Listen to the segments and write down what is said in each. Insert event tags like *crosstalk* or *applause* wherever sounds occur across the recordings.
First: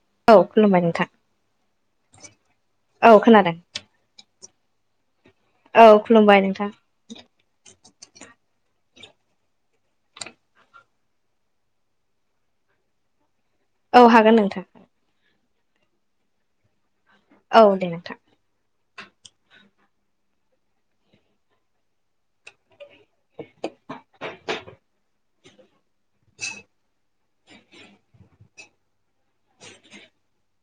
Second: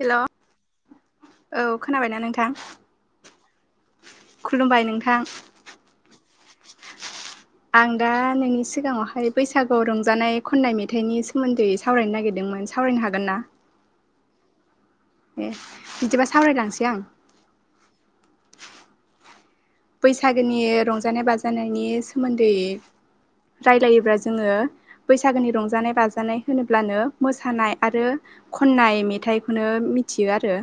Hello औ खुलुमबाय नोंथां औ खोनाबायना नोंथां औ खोनादों खुलुमबाय नोंथां औ खुलुमबाय नोंथां आं दा नोंनि सिगाङाव ओमफ्कय बैसागुआव रंजानाय खन्नाय मेथाइनि सोमोन्दै सावरायनो नागिरदोंमोन सावरायनो हागोन ना? औ हागोन नोंथां ए बिदिबा सावरायलांसै आं औ दे नोंथां बैसागोनि रंजानाय बाजानायनि सोमोन्दै *unintelligible* रायलायोब्ला जोङो बैसागोनि रंजानाय बाजानाय होनोब्लानो मोसानाय आरो खन्नाय मे ठ मेथाइखौनो मिथियो आरो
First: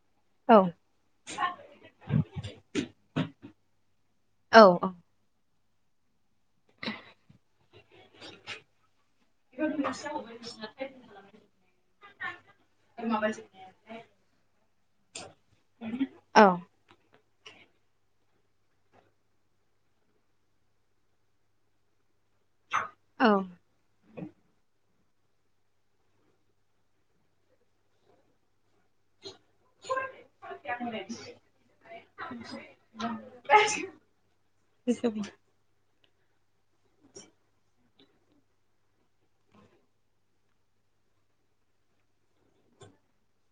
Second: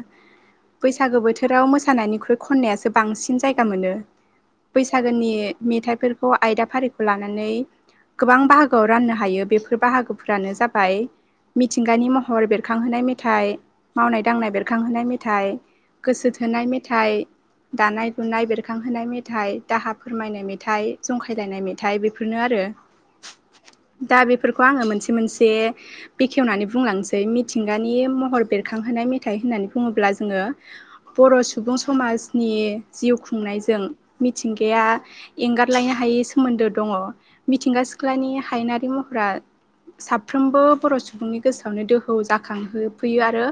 औ बैसागो बोथोराव मोसानायनिख्रुइ खन्नायासो बां जायो गा मोनो औ औ बैसागोनि मेथाइफोरखौ आयदा फारिखौ लानानै गोबां बाहागोआव राननो हायो बेफोर बाहागोफोरानो जाबाय मिथिंगानि महर बेरखांहोनाय मेथाइ मावनाय दांनाय बेरखांहोनाय मेथाइ गोसो औ थोनाय मेथाइ दानाय लुनाय बेरखांहोनाय मेथाइ दाहा फोरमायनाय मेथाइ जंखायलायनाय मेथाइ बे फोरनो आरो औ दा बेफोरखौ आङो मोनसे मोनसे बेखेवनानै बुंलांनोसै मिथिंगानि महर बेरखांहोनाय मि थाइ होननानै बुङोब्ला जोङो बर' सुबुं समाजनि जिउ खु नायजों मिथिंगाया एंगारलाय नो हायै सोमोन्दो दङ मिथिंगा सिख्लानि हायनारि महरा साफ्रोमबो बर' सुबुंनि गोसोआवनो दोहौ जाखांहोफैयो आरो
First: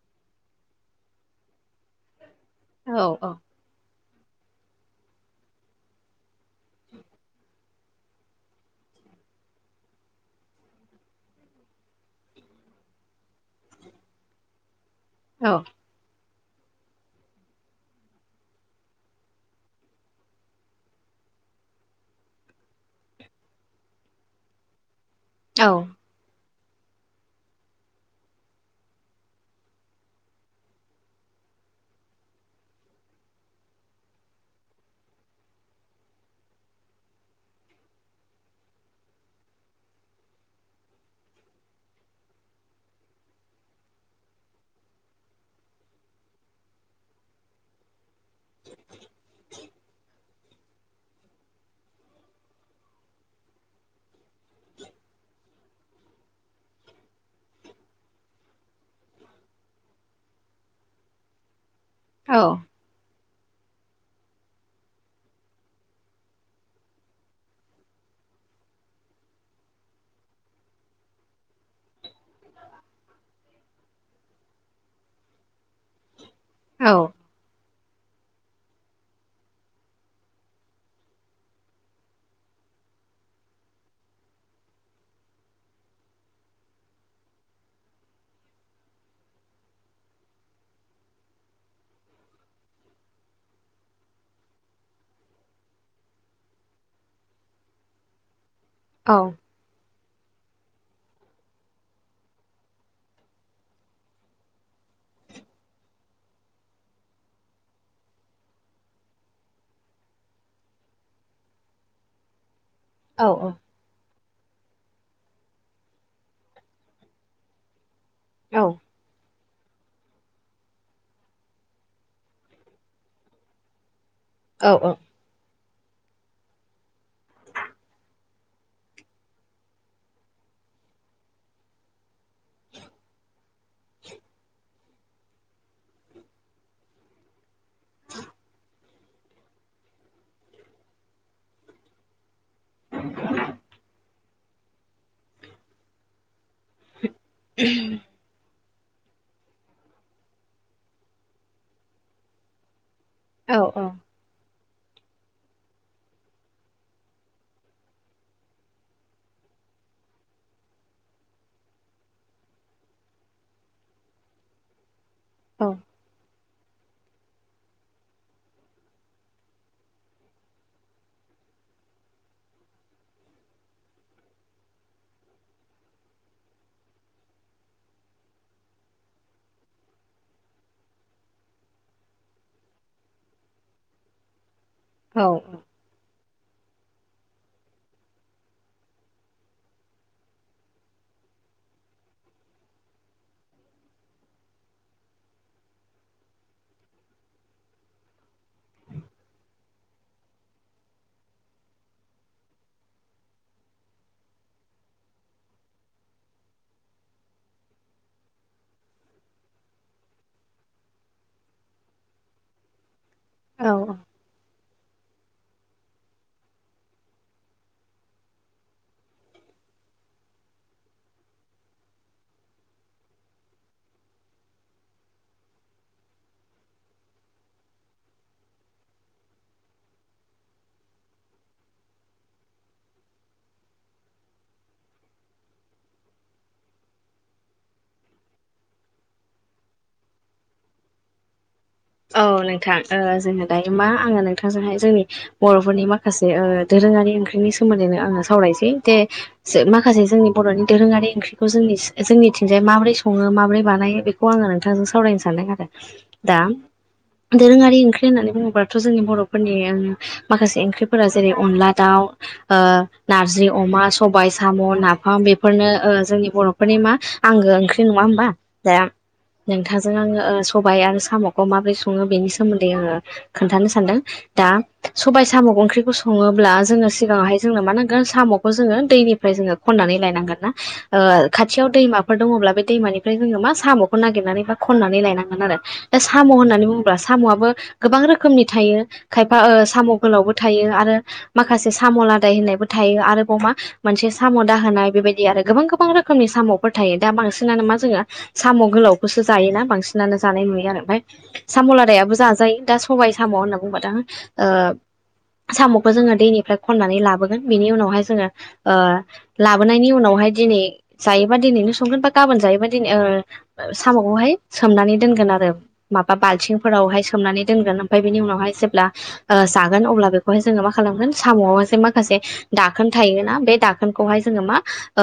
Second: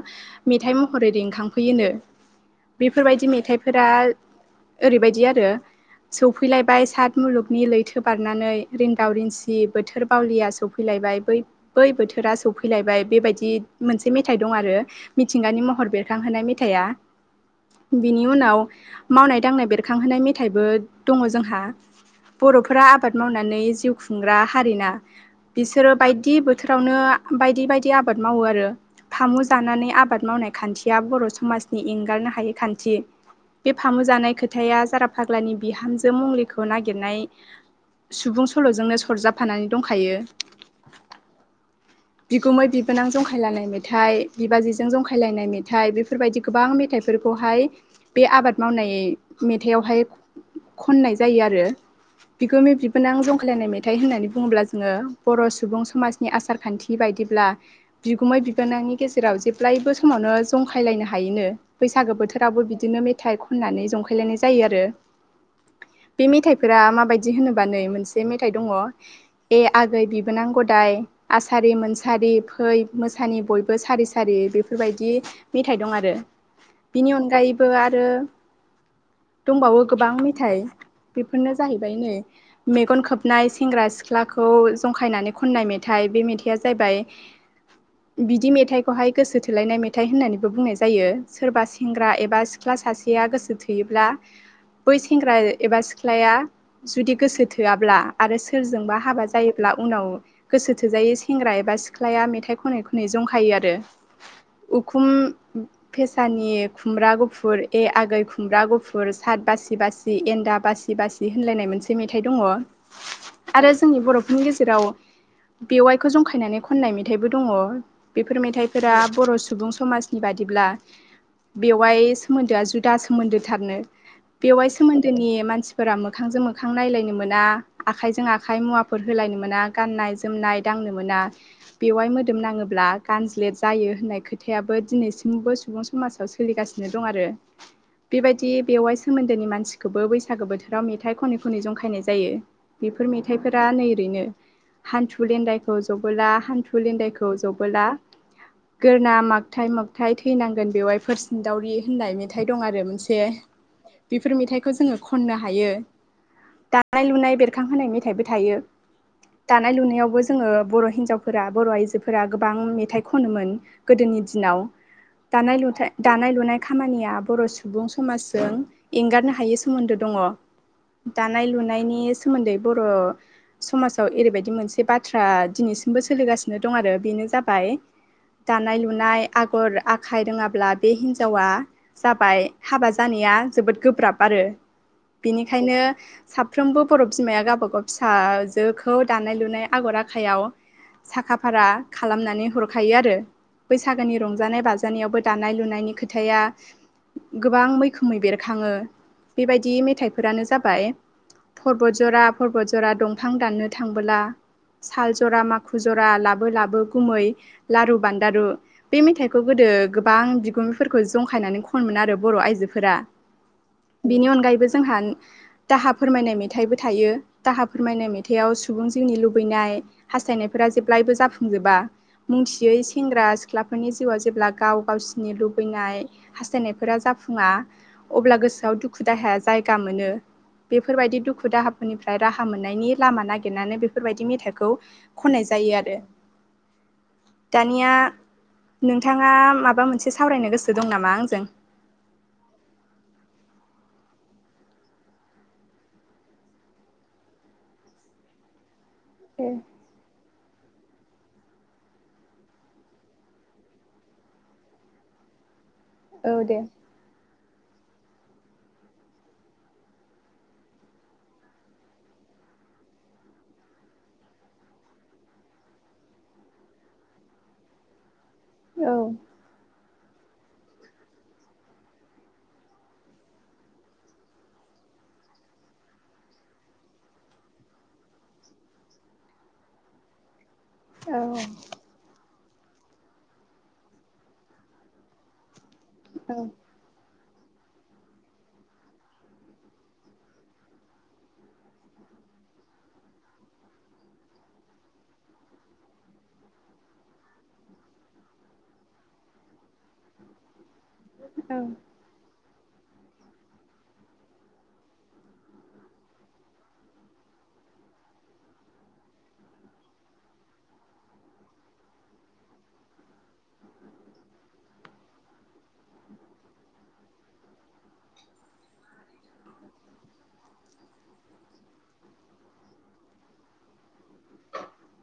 मेथाइ महरै रिखां फैयोनो औ बेफोरबादि मेथाइफोरा ओरैबायदि आरो सौफैलायबाय सात मुलुगनि लैथो बारनानै *inaudible* बै बोथोरा बेबायदि मोनसे मेथाइ दं आरो औ मिथिंगानि महर बेरखांहोनाय मेथाइआ बिनि उनाव मावनाय दांनाय बेरखांहोनाय मेथाइबो दङ जोंहा बर'फोरा आबाद मावनानै जिउ खुंग्रा हारिना बिसोरो बायदि बो बोथोरावनो बायदि बायदि आबाद मावो आरो फामु जानानै आबाद मावनाय खान्थिया बर' समाजनि एंगारनो हायै खान्थि। बे फामु जानाय खोथाया जारा फाग्लानि बिहामजो मुंलिखौ नागिरनाय सुबुं सल'जोंनो सरजाबफानानै दंखायो। बिगुमै बिबोनां जंखायलायनाय मेथाइ बिबाजैजों जंखायलायनाय मेथाइ बेफोरबायदि गोबां मेथाइ फोरखौहाय बे आबाद मावनाय मेथाइयावहाय खननाय जायो आरो बिगुमै बिबोनां जंखालायनाय मेथाइ होननानै बुङोब्ला जोङो बर' सुबुं समाजनि आसार खान्थि बाय दिब्ला बिगुमै बिबोनांनि गेजेराव जेब्लायबो समावनो जंखायलायनो हायोनो। बैसागो औ बोथोरावबो बिदिनो मेथाइ खननानै जंखायलायनाय जायो आरो बे मेथाइफोरा माबायदि होनोबा नै मोनसे मेथाइ दङ ए आगै बिबोनां गदाय आसारि मोनसारि फै मोसानि बयबो सारि सारि बेफोरबायदि मेथाइ दं आरो औ औ बिनि अनगायैबो आरो दंबावो गोबां मेथाइ बेफोरनो जाहैबाय नै मेगन खोबनाय सेंग्रा सिख्लाखौ जंखायनानै खननाय मेथाइ बे मेथाइया जाहैबाय बिदि मेथाइखौहाय गोसो थोलायनाय मेथाइ होननानैबो बुंनाय जायो सोरबा सेंग्रा एबा सिख्ला सासेया गोसोथो योब्ला बै सेंग्रा एबा सिख्लाया जुदि गोसो थोआब्ला आरो सोरजोंबा हाबा जायोब्ला उनाव गोसो थोजायै सेंग्रा एबा सिख्लाया मेथाइ खनै खनै जंखायो आरो उखुम फेसानि खुमब्रा गुफुर ए आगै खुम ब्रा गुफुर सात बासि बासि एन्दा बासि बासि होनलायनाय मोनसे मेथाइ दङ। औ आरो जोंनि बर' नि गेजेराव बेवाइखौ जंखायनानै खननाय मेथाइबो दङ। बेफोर मेथाइफोरा बर' सुबुं समाजनि बादिब्ला बेवाय सोमोन्दोआ जुदा सोमोन्दोथारनो बेवाय सोमोन्दोनि मानसि फोरा मोखांजों मोखां नायलायनो मोना आखाइजों आखाइ मुवाफोर होलायनो मोना गाननाय जोमनाय दां मोना बेवाय मोदोम नाङोब्ला गानज्लेद जायो होननाय खोथायाबो दिनैसिमबो सुबुं समाजाव सोलिगासिनो दं आरो बेबायदि बेवाइ सोमोन्दोनि मानसिखोबो बैसागो बोथोराव मेथाइ खनै खनै जंखायनाय जायो बेफोर मेथाइफोरा नै ओरैनो हान्थु लेन्दायखौ जबोला हान्थु लेन्दाय खौ जबोला गोरोना मागथाय मागथाय थैनांगोन बेवहायफोर सिनदावरि होननाय मेथाइ दं आरो माखासे बेफोर मेथाइखौ जोङो खननो हायो। दानाय लुनाय बेरखांहोनाय मेथाइबो थायो। दानाय लुनायावबो जोङो बर' हिनजावफोरा बर' आइजोफोरा गोबां मेथाइ खनोमोन गोदोनि दिनाव दानाय लुथाइ दानाय लुनाय खामानिया बर' सुबुं सुबुं समाजजों एंगारनो हायै सोमोन्दो दङ। दानाय लुनायनि सोमोन्दै बर' समाजाव एरैबायदि मोनसे बाथ्रा दिनै सिमबो सोलिगासिनो दं आरो बेनो जाबाय दानाय लुनाय आगर आखाइ रोङाब्ला बे हिन्जावा जाबाय हाबा जानाया जोबोद गोब्राब आरो बेनिखायनो साफ्रोमबो बर' बिमाया गाबागाव फिसाजोखौ दानाय लुनाय आगर आखाइयाव साखा फारा खालामनानै हरखायो आरो। बैसागोनि रंजानाय बाजानायावबो दानाय लुनायनि खोथाया गोबां मैखोमै बेरखाङो। बेबायदि मेथाइफोरानो जाबाय फरबतझरा फरबतझरा दंफां दाननो थांबोला साल जरा माखु जरा लाबो लाबो गुमै लारु बान्दारु, बे मेथाइखौ गोदो दो गोबां बिगुमैफोरखौ जंखायनानै ख'नोमोन आरो बर' आइजोफोरा। औ औ बिनि अनगायैबो जोंहा दाहा फोरमायनाय मेथाइबो थायो। दाहा फोरमायनाय मेथाइआव सुबुं जिउनि लुबैनाय हास हास्थायनायफोरा जेब्लायबो जाफुंजोबा। मुथियै सेंग्रा सिख्लाफोरनि जिउआव जेब्ला गाव गावसिनि नि लुबैनाय हास्थायनायफोरा जाफुङा अब्ला गोसोआव दुखु दाहाया जायगा मोनो। बेफोरबायदि दुखु दाहाफोरनिफ्राय राहा मोननायनि लामा नागिरनानै बेफोरबायदि मेथाइखौ खननाय जा जायो आरो। दानिया नोंथाङा माबा मोनसे सावरायनो गोसो दं नामा आंजों? औ नोंथां ओ जोङो दायो मा आङो नोंथांजोंहाय जोंनि बर'फोरनि माखासे ओ दो रोङारि ओंख्रिनि सोमोन्दैनो आङो सावरायसै। दे ए जो माखासे जोंनि बर'नि दोरोङारि ओंख्रिखौ जोंनि जोंनिथिंजाय माबोरै सङो माबोरै बानायो बेखौ आङो नोंथांजों सावरायनो सानदों आरो। औ दा दे। दोरोङारि ओंख्रि होननानै बुङोब्लाथ' जोंनि बर'फोरनि ओम माखासे ओंख्रिफोरा जेरै अनला दाउ, ओ नारजि अमा, सबाय, साम', नाफाम बेफोरनो ओ जोंनि बर'फोरनि मा, आंगो ओंख्रि नङा होमबा? दा औ नोंथांजों आङो सबाय आरो साम' खौ माबोरै सङो बेनि सोमोन्दै आङो खोन्थानो सानदों। दा सबाय साम' ओंख्रिखौ सङो ब्ला जोङो सिगाङावहाय जोंनो मा होनांगोन साम'खौ जोङो दैनिफ्राय जोङो खननानै लायनांगोन ना? ओ औ खाथियाव दैमाफोर दङब्ला बे दैमानिफ्राय जोङो मा साम'खौ नागिरनानै बा खनानै लायनांगोन आरो दा साम' होननानै बुङोब्ला साम'आबो गोबां रोखोमनि थायो। खायफा ओ साम' गोलावबो थायो आरो माखासे साम' लादाय होननायबो थायो। आरोबाव मा मोनसे साम' दाहोनाय बेबायदि आरो गोबां गोबां रोखोमनि साम'फोर थायो। दा दा बांसिनानो मा जोङो साम' गोलावखौसो जायोना, बांसिनानो जानाय नुयो आरो। ओमफाय औ साम' लादायाबो जाजायो। दा सबायाइ साम' होनना बुंबा दा ओ साम'खो जोङो दैनिफ्राय खन्नानै लाबोगोन। बिनि उनावहाय जोङो ओ लाबोनायनि उनाव हाय दिनै जायोबा दिनैनो संगोन बा गाबोन जायोबा दिनै ओ साम'खौहाय सोमनानै दोन गोन आरो। माबा बाल्थिंफोरावहाय सोमनानै दोनगोन ओमफाय बेनि उनावहाय जेब्ला जागोन अब्ला बेखौहाय जोङो मा खा खालामगोन साम'आव जे माखासे दोखोन थायोना, बे दाखोनखौहाय जोङो मा ओ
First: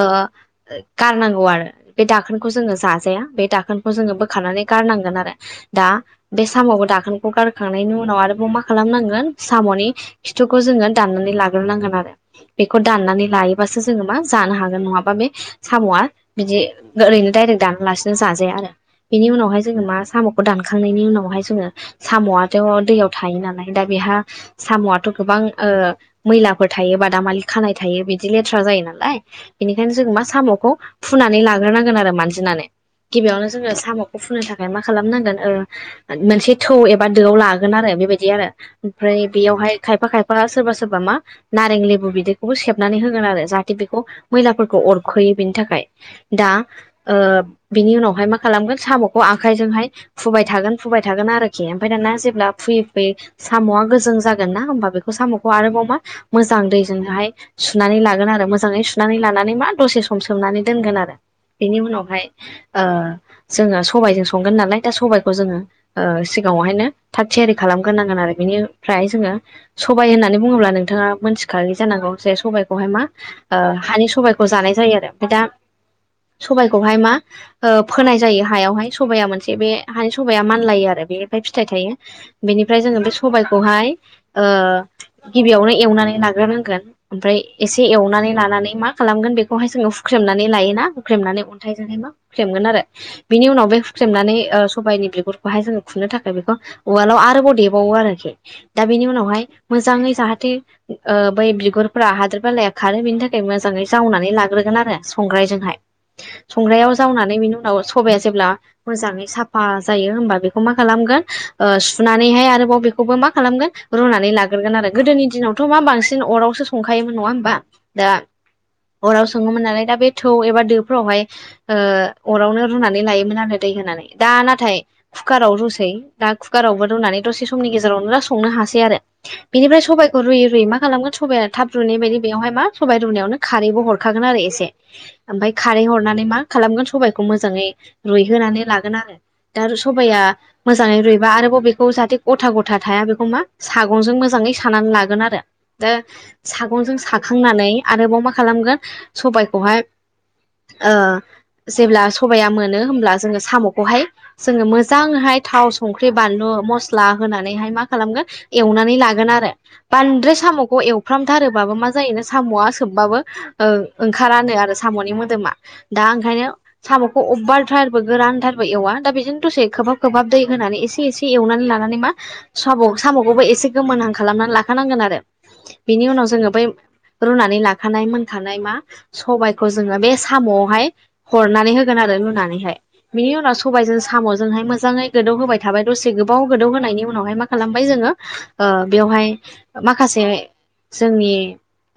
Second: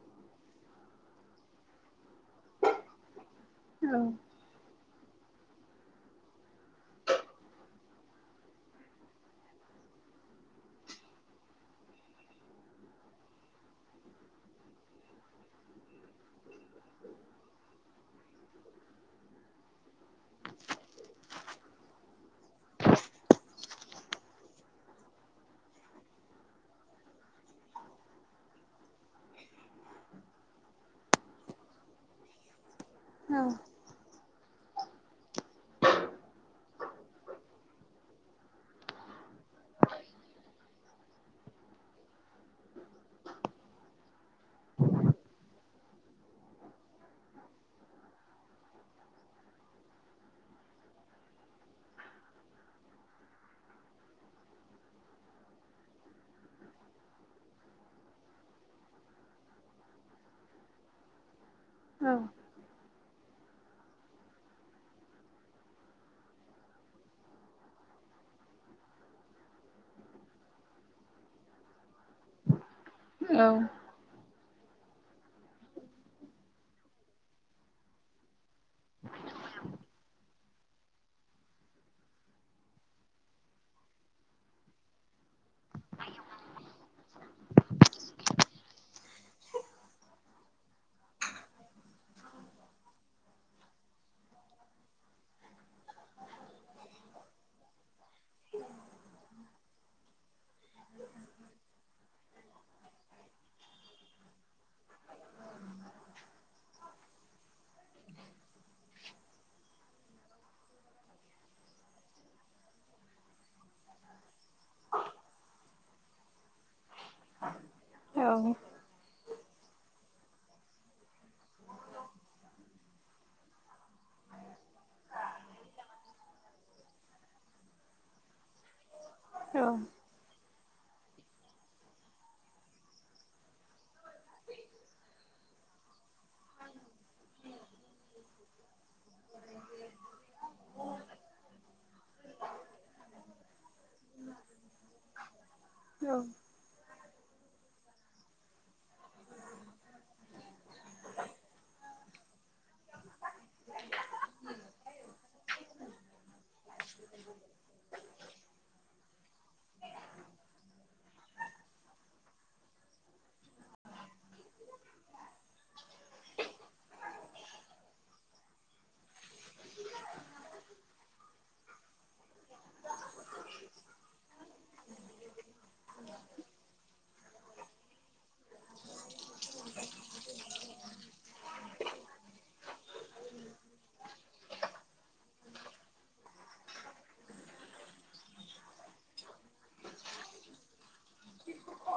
गारनांगौ आरो। बे दाखोनखौ जोङो जाजाया। बे दाखोनखौ औ जोङो बोखानानै गारनांगोन आरो। दा बे साम'खौ दाखोनखौ गारखांनायनि उनाव आरोबाव मा खालामनांगोन साम'नि खिथुखौ जों जोङो दाननानै लागोरनांगोन आरो बेखौ दाननानै लायोबासो जोङो मा जानो हागोन नङाबा बे साम'आ बिदि ओरैनो डाइरेक्ट दानालासिनो जाजाया आरो बिनि उनावहाय जोङो मा साम' खौ दानखांनायनि उनावहाय जोङो साम'आथ' दैयाव थायो नालाय, दा बेहा साम'आथ' गोबां ओ मैलाफोर थायो बादामालि खानाय थायो, बिदि लेथ्रा जायो नालाय। बेनिखायनो जों मा सा साम'खौ फुनानै लाग्रोनांगोन आरो मानजिनानै। औ गिबियावनो जोङो साम'खौ फुनो थाखाय मा खालामनां गोन ओलट मोनसे थौ एबा दोआव लागोन आरो बेबायदि आरो ओमफ्राय बेयावहाय खायफा खायफा फा सोरबा सोरबा मा नारें लेबु बिदैखौबो सेबनानै होगोन आरो जाहाथे बेखौ मैलाफोरखौ अरख'यो। यो बिनि थाखाय। दा ओ बिनि उनावहाय मा खालामगोन साम'खौ आखाइजोंहाय फुबाय थागोन फुबाय थागोन आरोखि ओमफय दाना जेब्ला फुयै फुयै साम'आ गोजों जागोन ना होमबा बेखौ साम'खौ आरोबाव मा मोजां दैजोंहाय सुनानै लागोन आरो मोजाङै सुनानै लानानै मा दसे सम सोमनानै दोननो आरो बेनि उनावहाय ओ जोंहा सबायजों संगोन नालाय। दा सबायखौ जोङो ओ सिगाङावहायनो थाग थियारि खालामगोरनांगोन आरो बिनिफ्राय जोङो सबबाय होननानै बुङोब्ला नोंथाङा मोनथिखायो जानांगौ जे सबाइखौहाय मा औ ओ हानि सबाय जानाय जायो आरो ओमफाय दा सबाइखौहाय मा ओ फोनाय जायो हायावहाय सबाया मोन से बे हानि सबाया मानलायो आरो बेनिय फिथाइ थायो बेनिफ्राय जोङो बे सबायाइखौहाय ओ ओ गिबियावनो एवनानै लाग्रोनांगोन ओमफ्राय एसे एवनानै लानानै मा खालामगोन बेखौहाय जोङो हु ख्रेमनानै लायोना हुख्रेमनानै अन्थाइजोंहाइ माुख्रेमगोन आरो बिनि उनाव बे नानै सबायनि बिगुरखौहाय जो खुनो थाखाय बेखौ उवालाव आरोबाव देबावो आरोखि दा नि उनावहाय मोजाङै जाहाथे ओ बै बिगुरफ हादोर बेलाया खारो बेनि थाखाय मोजाङै जावनानै लाग्रोगोन आरो संग्रायजोंहाय संग्रायाव जावनानै बिनि उनाव सबाया जेब्ला मोजाङै साफा जायो होनबा बेखौ मा खालामगोन सुनानैहाय आरोबाव बेखौबो मा खालामगोन रुनानै लाग्रोगोन आरो गोदोनि दिनावथ' मा बांसिन अरावसो संखायोमोन नङा होमबा दा औ अराव सङोमोन नालाय दा बे थौ एबा दोफ्रावहाय ओ अरावनो रुनानै लायोमोन आरो दै होनानै दा नाथाय कुकार आाव रुसै दा कुकार आावबो रुनानै दसे समनि गेजेरावनोा संनो हायो। मासे आरो औ बिनिफ्राय सबायखौ रुयै रुयै मा खालामगोन सबाइया थाब रुनाय बायदि बेयावहाय मा सबाइ रुनायावनो खारैबो हरखागोन आरो एसे ओमफाय खारै ए हरनानै मा खालामगोन सबायखौ मोजाङै होनानै लागोन आरो दा सबाया मोजाङै रुइबा आरो बबे खौ जाथे गथा गथा थाया बेखौ मा सागंजों मै सानानै लागोन आरो दा सागंजों साखांनानै आरोबाव मा खालामगोन सबायखौ *unintelligible* ओ जेब्ला सबाया मोनो होमब्ला जोङो साम'खौहाय जोङो मोजांहाय थाव संख्रि बानलु मस्ला होनानैहाय मा खालामगोन एवनानै लागोन आरो बान्द्राय साम'खौ एवफ्रामथारोबाबो मा जायोोनो साम'आ सोबबाबो ओंखारानो आरो साम'नि मोदोमा दा ओंखायनो साम'खौ अबेबा गोरानथारबो एवा दा बेजोंनो दसे खोबहाब खोबहाब दै होनानै एसे एसे एवनानै लानानै मा साबाव साम'खौबो एसे गोमोनहां खालामनानै लाखानांगोन आरो बिनि उनाव जोङो बै रुनानै लाखानाय मोनखानाय मा सबबायखौ जोङो बे साम'आवहाय हरनानै होगोन आरो लुनानैहाय बिनि उनाव सबायजों साम'जोंहाय मोजाङै गोदौ होबाय थाबाय दसे गोबाव गोदौ होनायनि उनावहाय मा खालामबाय जोङो बेयावहाय माखासे जोंनि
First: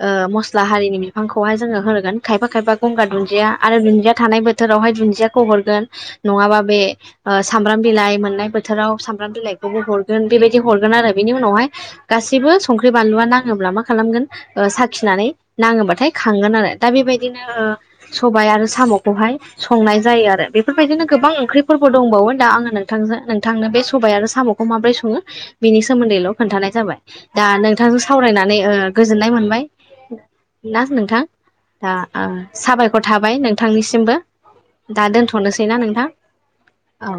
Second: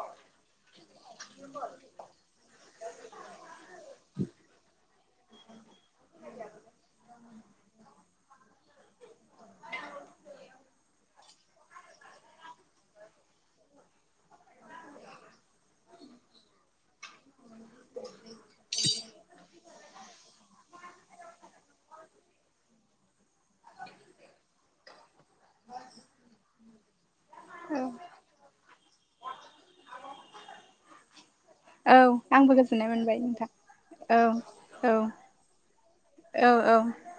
ओ मस्ला हारिनि फांखौहाय जोङो होगोन खायफा खायफा गंगार दुन्दिया आरो दुन्दिया थानाय बोथोरावहाय दुन्दियाखौ हरगोन नङाबा बे ओ सामब्राम बिलाइ मोननाय बोथोराव सामब्राम बिलाइखौबो हरगोन बेबायदि हरगोन बेनि उनावहाय गासैसिबो संख्रि बानलुआ नाङोब्ला मा खालामगोन साखिनानै नाङो बाथायोन आरो दा बेबायदिनो ओ सबाय आरो साम'खौहाय संनाय जायो आरो बे बेफोरबायदिनो गोबां ओंख्रिफोरबो दंबावो दा आङो नोंथां नोंथांनो बे सबाय आरो साम'खौ माबोरै सङो बिनि सोमोन्दैल' खोन्थानाय जाबाय। दा नोंथांजों सावरायनानै गोजोननाय मोनबाय ना नोंथां दा आंबो गोजोननाय साबायखर मोनबाय थाबाय नोंथां नोंथांनिसिमबो औ औ दा दोनथ' सैना नोंथां औ